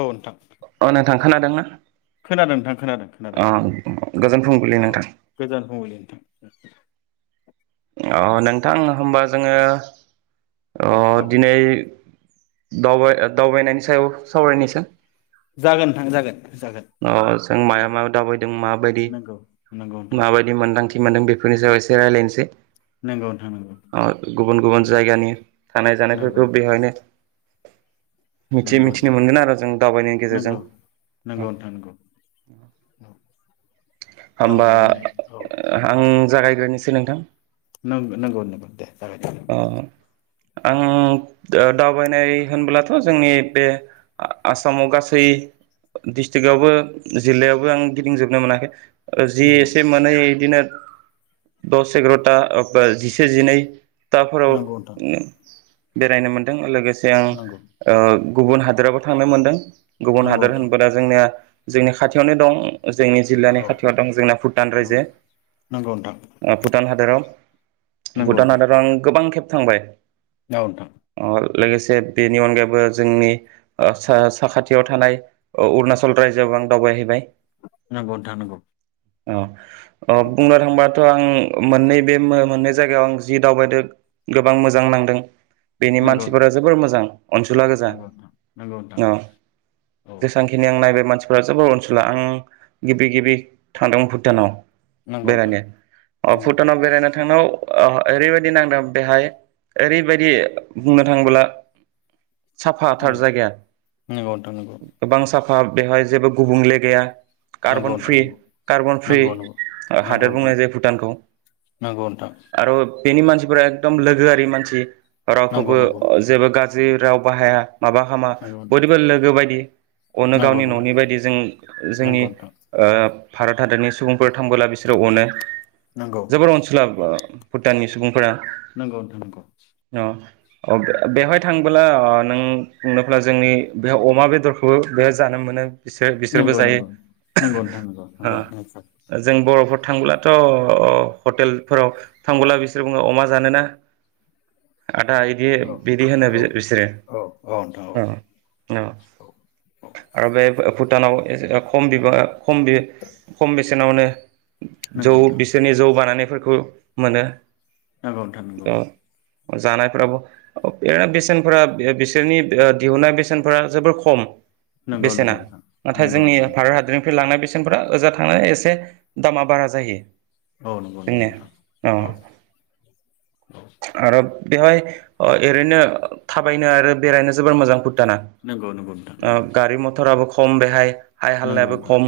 औ नोंथां। अ नोंथां खोनादोंना। खोनादों नोंथां खोनादों अ खोनादों गोजोन फुंबिलि औ नोंथां गोजोन फुबिलि नोंथां। अ' नोंथां होम्बा जोङो औ अ' दिनै दावबाय ओ दावबायनायनि सायाव सावरायनोसै। जागोन नोंथां जागोन। जागोन अ जों माया जागोन मायाव दावाबायदों माबायदि नंगौ नंगौ नोंथां माबायदि मोनदांथि जि मोन्दों बेफोरनि सायाव एसे रायलायनोसै। नंगौ नोंथां अ गुबुन गुबुन जायगानि थानाय नंगौ नंगौ जानायफोरखौ बेहायनो मिथि नंगौ मिथिनो नोंथां मोनगोन आर' जों दावबायनायनि नंगौ गेजेरजों। नंगौ नोंथां नंगौ औ। होमबा दावबायनाय आं जागायग्रोनिसै नोंथां। नों-नोंगौ नोंगौ दे जा अ' आं दो-दावबायनाय होनब्लाथ' जोंनि बे आ-आसामाव गासै डिसटिकआवबो जिल्लायावबो आं गिदिंजोबनो मोनाखै। ओ जि नंगौ एसे मोनै इदिनो। दस एग्रथा ओब्बा जिसे जिनै। टाफोराव नंगौ नोंथां [unintelligible] बेरायनो मोन्दों लोगो जों नंगौ ओ गुबुन हादोरावबो थांनो मोनदों। गुबुन नंगौ हादोर नोंथां होनबोला जोंना जोंनि खाथियावनो दं। ओ जोंनि जिल्लानि औ खाथियाव दं जोंना भुटान नंगौ रायजो ओ भुटान हादोराव। नोंगौ नोंथां। गोबां खेब थांबाय। औ नोंथां। लोगोसे बेनि अनगायैबो जोंनि ओ सा-साखाथियाव थानाय ओ अरुणाचल रायजोआवबो आं दावबायहैबाय। नोंगौ नोंथां नोंगौ। अ अ बुंनो थांबाथ' आं मोननै बे मो-मोननै जायगायाव आं जि दावबायदो गोबां मोजां नांदों। बेनि नंगौ नोंथां मानसिफोरा जोबोर मोजां अनसुला गोजा नंगौ नोंथां नंगौ नोंथां अ' औ जेसांखिनि आं नायबाय मानसि फोरा जोबोर ओनसुला आं गिबि गिबि थांदों भुटानाव। नंगौ नोंथां बेरायनो अ नंगौ भुटानाव बेराय थानाव ओ ओरैबायदि नांदों बेहाय ओरैबायदि बुंनो थाङोब्ला उम साफाथार जायगाया नंगौ नोंथां नंगौ गोबां साफ [unintelligible] बेहाय जेबो गुबुंले गैया। नंगौ कार्बन फि कार्बन फ्रि नोंथां हादोर नंगौ नंगौ बुंनाय जायो भुटानखौ आर' बेनि मानसिफोरा एकदम लोगोआरि मानसि। नंगौ नंगौ रावखौबो जेबो जि राव बाहाया। माबा हामा नोंथां बयदोबो लोगो बायदि अनो नंगौ गावनि ननि नोंथां बायदि जों नंगौ जोंनि नंगौ नोंथां ओ भारत हादरनि सुबुंफोर थांबोला बिसोरो अनो। नंगौ जोबोर अनसुला [unintelligible] टाननि सुबुंफोरा नोंगौ नोंथां नंगौ अ बे-बेवहाय थांबो ब्ला अ नों बुंनोफ्ला जोंनि बेयाव अमा बेदरखौबो बेहाय जानो मोनो। बिसोर बिसोरबो नंगौ जायो नोंथां [unintelligible] नंगौ नंगौ नोंथां नंगौ नोंथां नंगौ ओ जों बर'फोर थांब्लाथ' हटेलफोराव थांबोला बिसोर बुङो अमा जानोना? आदा इदि बिदि होनो औ बि-बिसोरो औ औ नोंथां औ औ आरो बे भुटानाव [unintelligible] खम बिबां खम बे खम बेसेनावनो जौ नंगौ नोंथां बिसोरनि जौ बाना फोरखौ मोनो नोंगौ नोंथां नोंगौ जानायफोराबो ओ बेसेनफोरा बे-बिसोरनि ओ दिहुननाय बेसेनफोरा जोबोर खम। नंगौ नंगौ बेसेना नोंथां नाथाय नंगौ जोंनि नंगौ नोंथां भारत हादरनिफ्राय लांनाय बेसेन [unintelligible] ओजा थांना एसे दामा बारा जायो। औ नोंगौ नोंगौ नोंथां। [inaudible] औ औ आरोब बेवहाय ओ एरैनो थाबायनो आरो बेरायनो जोबोर मोजां भु थाना नंगौ नंगौ नोंथां ओ नंगौ गारि मथर आबो ख खम बेहाय हाय नंगौ हालायाबो नोंथां खम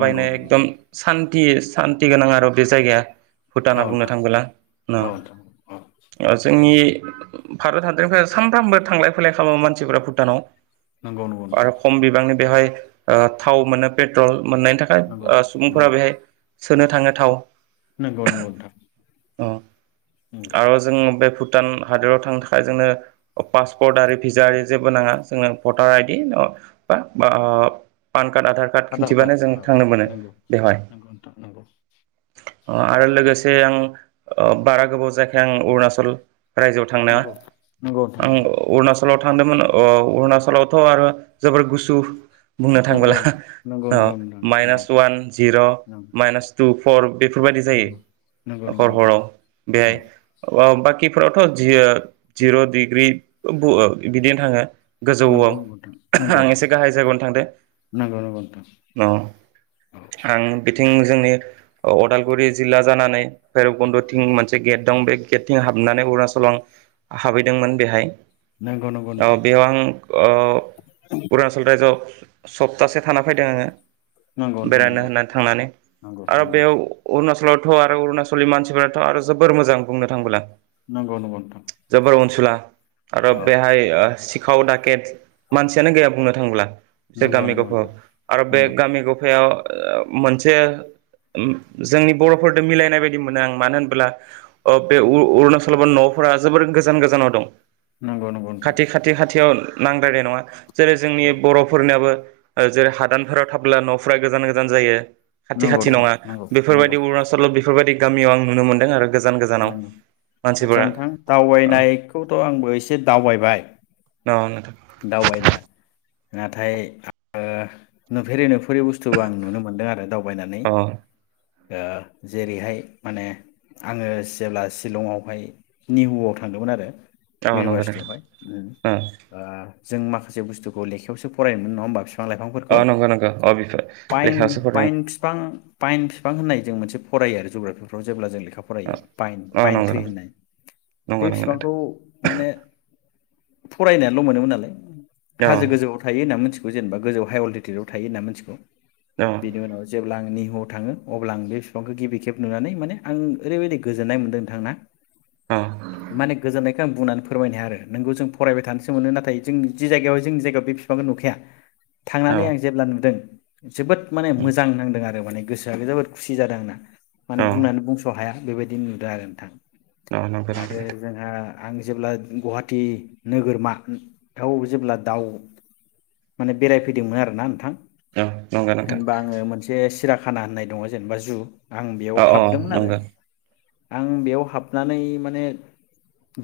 नंगौ नंगौ एकदम सान थि सान्ति गोनां आरो बे जायगाया औ भुटाना बुंनो नोंथां थांबोला औ नोंथां औ न' जोंनि भारत हादरनिफ्राय सामफ्रामबो थांलाय फैलाय खामो मानसिफोरा भुटानाव। नंगौ नंगौ नोंथां आरो खम बिबांनि बेवहाय ओ थाव मोनो पेट्रल मोननायनि थाखाय नंगौ ओ सुबुंफोरा नंगौ बेहाय सोनो थाङो थाव नोंगौ नोंगौ नोंथां औ नंगौ आरो जों बे फुट भुटान हादोराव थांनो थाखाय जोंनो पासपर्ट आरि भिजा ओरि जेबो नाङा जों भटार आइडि बा पान आधार कार्ड खिन्थिबानो जों थांनो मोनो बेवहाय नंगौ नोंथां नंगौ आरो लोगोसे आं बारा गोबाव जायाखै आं अरुणाचल रायजोआव थांनाङा नंगौ नंगौ नोंथां नंगौ आं अरुणाचलाव थादोंमोन औ अुणाचलावथ' आरो जोबोर गुसु बुंनो थांबोला नंगौ ओ नंगौ माइनास वान जिर' माइनास टु फर बेफोरबायादि नंगौ जायो हर नोंथां हराव बेहाय ओ बाखिफोरावथ' जिर' डिग्रि बिदिनो थाङो नंगौ नंगौ गोजौआव नोंथां औ आं एसे गाहाय जायगायावनो थांदो नंगौ अ आं बिथिं जोंनि अदालगुरि जिल्ला जानानै भैरबकुन्द थिं मोनसे गेट दं बे गेटथिं हाबनानै अरुणाचलाव हाबहैदोंमोन बेहाय नंगौ नोंथां बेयाव आं उरणाचल रायजोआव सप्तासे थाना फैदों आङो नंगौ नंगौ नोंथां औ नंगौ नोंथां नंगौ नोंथां नंगौ बेरायनो होननानै थांनानै आरो बेयाव नंगौ अरुणाचलाव गथ' आरो अरुणचलि मानसिफोराथ' आरो जोबोर मोजां बुंनो थांबोला नंगौ नंगौ जोबोर अनसुला आरो नोंथां औ बेहाय सिखाव डाकेट मानसियानो गैया बुंनो थाङोब्ला बे नंगौ गामि नंगौ नोंथां गफा आरो बे नंगौ गामि गफायाव ओ मोनसे जोंनि बर'फोरजों मिलायनाय बायदि मोनो आं मानो होनबोला अ बे अरुणाचल न'फोरा जोबोर गोजान गोजानाव दं नंगौ नंगौ नोंथां खाथि खाथि खाथियाव नांद्रानाय नङा जेरै जोंनि औ बर'फोरनियाबो ओ जेरै हादानफोराव थाब्ला न'फोरा गोजान गोजान जायो खाथि नंगौ खाथि नोंथां नङा नंगौ नंगौ बेफोरबायदि अरुणाचल बेफोरबायदि गामियाव आं नुनो मोनदों आरो गो औ आदसा नोंथां औ दावबायनायखौथ' आंबो एसे दावबायबाय नोंथां दावबायनाया नाथाय ओ नुफेरै नुफेरै बुस्थुखौ आं नुनो मोनदों आरो दाव बायनानै अ ओ जेरैहाय माने आङो जेब्ला शिलंआवहाय निहुआव थांदोंमोन आरो थां नोंगौ इउनिभारसिटियावहाय नोंथां अ ओ जों माखासे बुस्थुखौे लेखायावसो फरायनो मोनोमोन नङा होमबा बिफां अ लाइफांफोरखौ नंगौ नंगौ अ बिफोर पाइन लेखायावसो फरायदों पाइन फिफां पाइन बिफां होननाय जों मोनसे फरायो जुग्राफिफ्राव जेब्ला जों [unintelligible] अ फरायो पाइन अ पाइन नंगौ थ्रि होननाय । नंगौ बे नंगौ नंगौ नोंथां बिफांखौ माने फरायनाय ल' मोनोमोन नालाय औ हाजो गोजौआव थायो ना मोनथि बिखौ जेनेबा गोजौ हाइ [unintelligible] थायो ना मिथिगौ। औ बिनि उनाव जेब्ला आंनि बाव थाङो अब्ला आं बे बिफांखौ गिबि खेब नुनानै माने आं ओरैबायदि गोजोन्नाय मोनदों नोंथांना औ माने गोजोननाय खौ आं बुंनानै फोरमायनो हाया आरो नोंगौ जों फरायबाय थानोसै मोनो नाथाय जों जि जायगायावहाय जोंनि जायगायाव बे बिफांखौ नुखाया औ थांनानै आं जेब्ला नुदों जोबोद माने उम मोजां नांदों आरो माने गोसोआ जबोर खुसि जादों आंना माने औ बुंनानै बुंस' हाया बेबायदि नुदों आरो नोंथां औ नंगौ नंगौ आरो नोंथां जोंहा आं जेब्ला गुवाहाटि नोगोरमा दाउ जेब्ला दाउ माने बेरायफैदोंमोन आरोना नोंथां औ नंगौ नोंथां होनबा आङो मोनसे चिराख खाना होननाय दङ जेनेबा जु आं बेयाव अ अ हाबदोंमोन आरो नंगौ आं बेयाव हाबनानै माने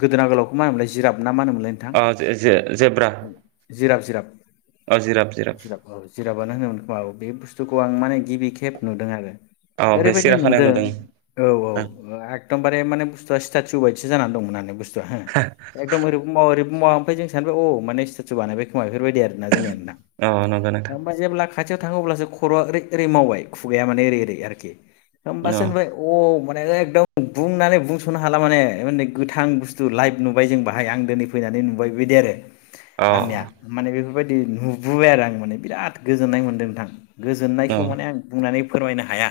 गोदोना गोलावखौ मा होनोमलाय जिराफ ना मानोमोनलाय नोंथां अ जे जे जेब्रा [unintelligible] अ जिराब जिराब बुस्थुखौ आं माने गिबि खेब नुदों आरो अ बे ओरैबायदि सिराखानायाव नुदों औ औ अ एकदमबारे माने बुस्थुआ स्टार्ट टिउ बाय [unintelligible] [unintelligible] [unintelligible] [unintelligible] [inaudible] खाथियाव नंगौ नोंथां थाङो अब्लासो खर'आ ओरै ओरै मावबाय खुगाया माने ओरै ओरै आरोखि ओमबासो अ ओनबाय अ एकदम बुंनानै बुंस'नो हाला माने गोथां बुस्थु लाइभ नुबाय जों बाहाय आं दोनै फैनानै नुबाय बिदि आरो अ औ आंनिया माने बे बु बेफोरबायदि नुबोबाय आरो आं माने बिराद गोजोननाय मोन्दों नोंथां। औ गोजोननायखौ माने आं बुंनानै फोरमायनो हाया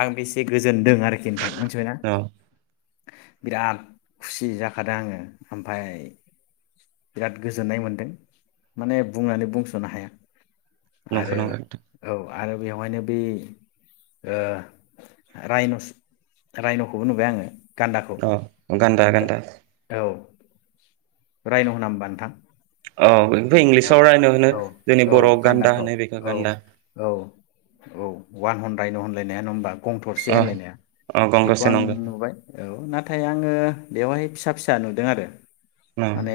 आं बेसे गोजोन दों आरखि नोंथां मिथिबायना बिराद खुसि जाखादो आङो ओमफाय बिराद गोजोननाय मोनदों माने बुंनानै बुंस'नो हाया। नंगौ आरो नंगौ औ आरो बेवहायनो बि ओ रायनस-रायन'खौबो नुबाय आङो गान्दाखौ अ गान्दा गान्दा [unintelligible] रायन'होना होमबा नोंथां? औ औ इंलिसाव रायन' होनो औ जोंनि औ बर'आव गान्दा गान्दाखौ होनो बेखौ गान्दा। अवान हान राइन होनलायनाया नङा ओमबा गं थरसे अ होनलायनाया अ बेखौ गंगासे आं नंगौ नुबाय औ नाथाय आङो बेवहाय फिसा फिसा नुदों आरो औ माने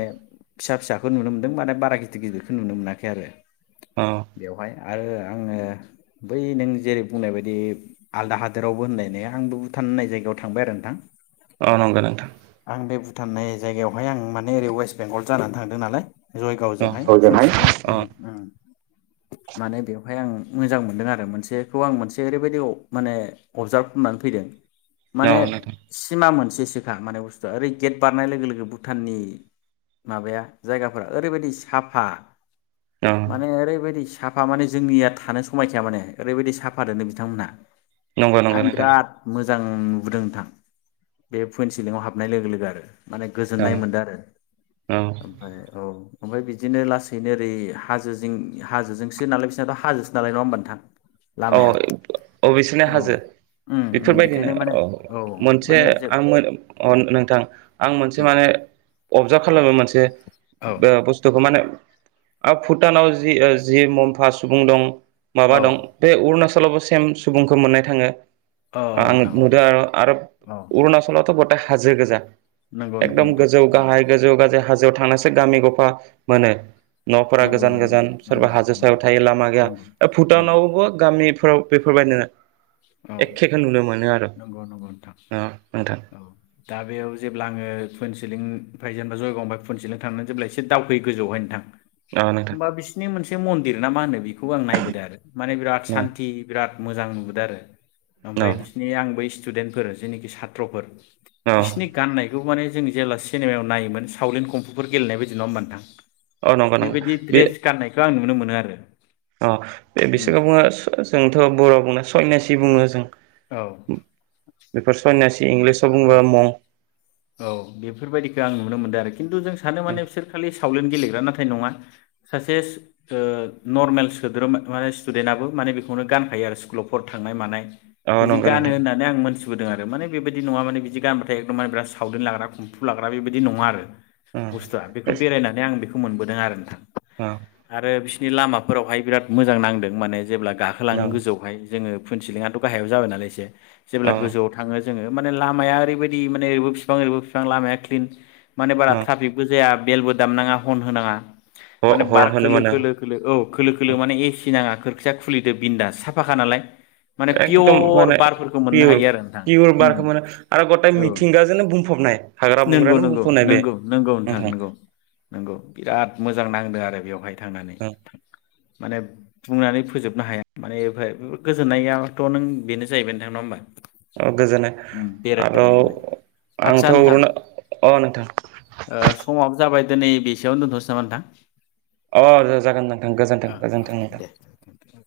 फिसा फिसा खौ नुनो मोनदों माने बारा गिदिर गिदिरखौ नुनो मोनाखै आरो बेवहाय आरो आङो बै नों जेरै बुंनाय बायदि आलदा हादोरावबो होनलायनाया आंबो भुटान होननाय जायगायाव थांबाय आरो नोंथां। अ नंगौ नोंथां थांनाय जायगायावहाय आं माने ओरै अवेस्ट बेंगल जानानै थांदों नालायश जयगाव औ जोंहाय औ फुनसिलिं उम उम माने बेवहाय आं मोजां मोनदों आरो मोनसेखौ आं मोनसे ओरैबायदि माने अबजार्भ खालामनानै फैदों माने नोंथां सिमा मोनस [unintelligible] माने बुसथु आ ओरै गेट बारनाय लोगो लोगो भुटाननि माबाया जायगा फोरा ओरैबायदि साफा औ माने ओरै बायदि साफा माने जोंनिया थानो समायखाया माने ओरैबायदि साफा दोननो बिथांमोनहा। नंगौ नंगौ आं नोंथां बिराद मोज मोजां नुबोदों नोंथां बे पुइन्ट सिलिंआव हाबनाय लोगो लोगो आरो माने औ गोजोननाय मोनदों आरो औ ओमफ्राय औ ओमफ्राय बिदिनो लासैनो ओरै हाजो जिं हाजोजोंसो नालाय बिसनाथ' हाजोसो नालाय नङा होमबा नोंथां। औ लामाया अ बिसिनि औ हाजो उम उम बेफोरबायदिनो बेखायनो माने औ मोनसे माने जे आं अ नोंथां आं मोनसे उम माने अबजार्भ खालामो मोनसे ओ औ बुस्थुखौ माने ओ भुटानाव जि ओ जि मम्फा सुबुं दं माबा औ दं उरणाचलावबो सेम सुबुंखौ मोननाय थाङो। औ आं नोंथां नुदों आरो आरो औ उरणाचलावथ' हाजो गोजा नंगौ नंगौ एकदम नोंथां गोजौ नंगौ गाहाय गोजौ गाजौ हाजो गोजौआव थांनासो गामि गफा मोनो। न'फोरा नंगौ गोजान नंगौ गोजान नोंथां नंगौ सोरबा हाजो सायाव नंगौ थायो लामा गैया नंगौ नंगौ भुटानावबो गामिफोराव बेफोरबायदिनो औ एखेखौ नुनो मोनो आरो नंगौ नंगौ नोंथां। अ नोंथां औ दा बेयाव जेब्ला आङो कन्सिलिं ओमफ्राय जेनबा जयगंब फनसेल थांनो जेब्ला एसे दावखोयो गोजौआवहाय नोंथां। अ नोंथां होमबा बिसिनि मोनसे म लिर ना मा होनो बि खौ आं नायबोदों आरो माने बिराद अ सान्थि बिराद मोजां नुबोदो आरो। ओमफाय बिसिनि आं बै स्टुदेन्टफोर जेनिखि सात्र'फोर अ बिसनि गाननाय बेखौ माने जों जेब्ला सिनेमायाव नायोमोन सावलेन कमफुफोर गेलेनाय बायदि नङा होनबा नोंथां अ नंगौ नंगौ बेबायदि बे ड्रेस गाननायखौ आं नुनो मोनो आरो। अ बे उम बिसोरखौ बुङो जो-जोंथ' बर'आ बुंनाय सयनासि बुङो जों औ। बेफोर सन्यासि इंलिसाव बुङोबा औ मंक। औ बेफोरबायदिखो आं नुनो मोन्दों आरोखि। खिन्थु जों सानो माने बिसोर खालि सावलेन्ड गेलेग्रा नाथाय नङा। सासे ओ नर्मेल सोद्रोमा मे स्टुदेन्टआबो माने बेखौनो गानखायो आरो स्कुलावफोर थांनाय मानाय अ बिदि नंगौ गानो नोंथां होननानै आं मोन्थिबोदों आरो माने बेबायदि नङा माने बिदि गानबाथाय एकदम माने ब्रास थावलेन लाग्रा कुम्फु लाग्रा बेबायदि नङा आरो। अ बुस्थुआ बेखो अ बेरायनानै आं बेखो खौ मोनबोदों आरो नोंथां। आरो बिस नि लामाफोरावहाय बिराद मोजां नांदों माने जेब्ला गाखोलाङो अ गोजौआवहाय जोङो फुन सिलिङाथ' गाहायाव जाबाय नालाय एसे जेब्ला गोजौआव थाङो जोङो माने लामाया ओरैबायदि माने ओबो फि बिफां ओरैबो बिफां लामाया क्लिन माने बारा अ ट्राफिकबो जाया। बेलबो दामनाङा हन होनाङा। अ माने बार हरन होनो खोलो मोनो खोलो खोलो औ खोलो खोलो माने एसि नाङा। खोरखिया खुलिदो बिन्दास साफाखा नालाय। माने एकदम पियर माने बारफोरखौ मोननो पियर हायो आरो नोंथां पियर बारखौ माने आरो गताय मिथिंगा जोंनो बुं नोंगौ नोंगौ नोंगौ नोंगौ नोंथां नोंगौ नोंगौ बिराद मोजां नांदों आरो बेवहाय थांनानै नोंथां। माने बुंनानै फोजोबनो हाया माने बे गोजोननायाथ' नों बेनो जाहैबाय नोंथां नङा ओमबा। औ गोजोननाय मोननाय [unintelligible] आदसा आंथ' नोंथां अरुनो अ नोंथां। ओ समाबो जाबाय दिनै बेसेयावनो दोनथ'सै नामा नोंथां। अ जागोन नोंथां गोजोनथों ओ ओ गोजोनथों नोंथां। दे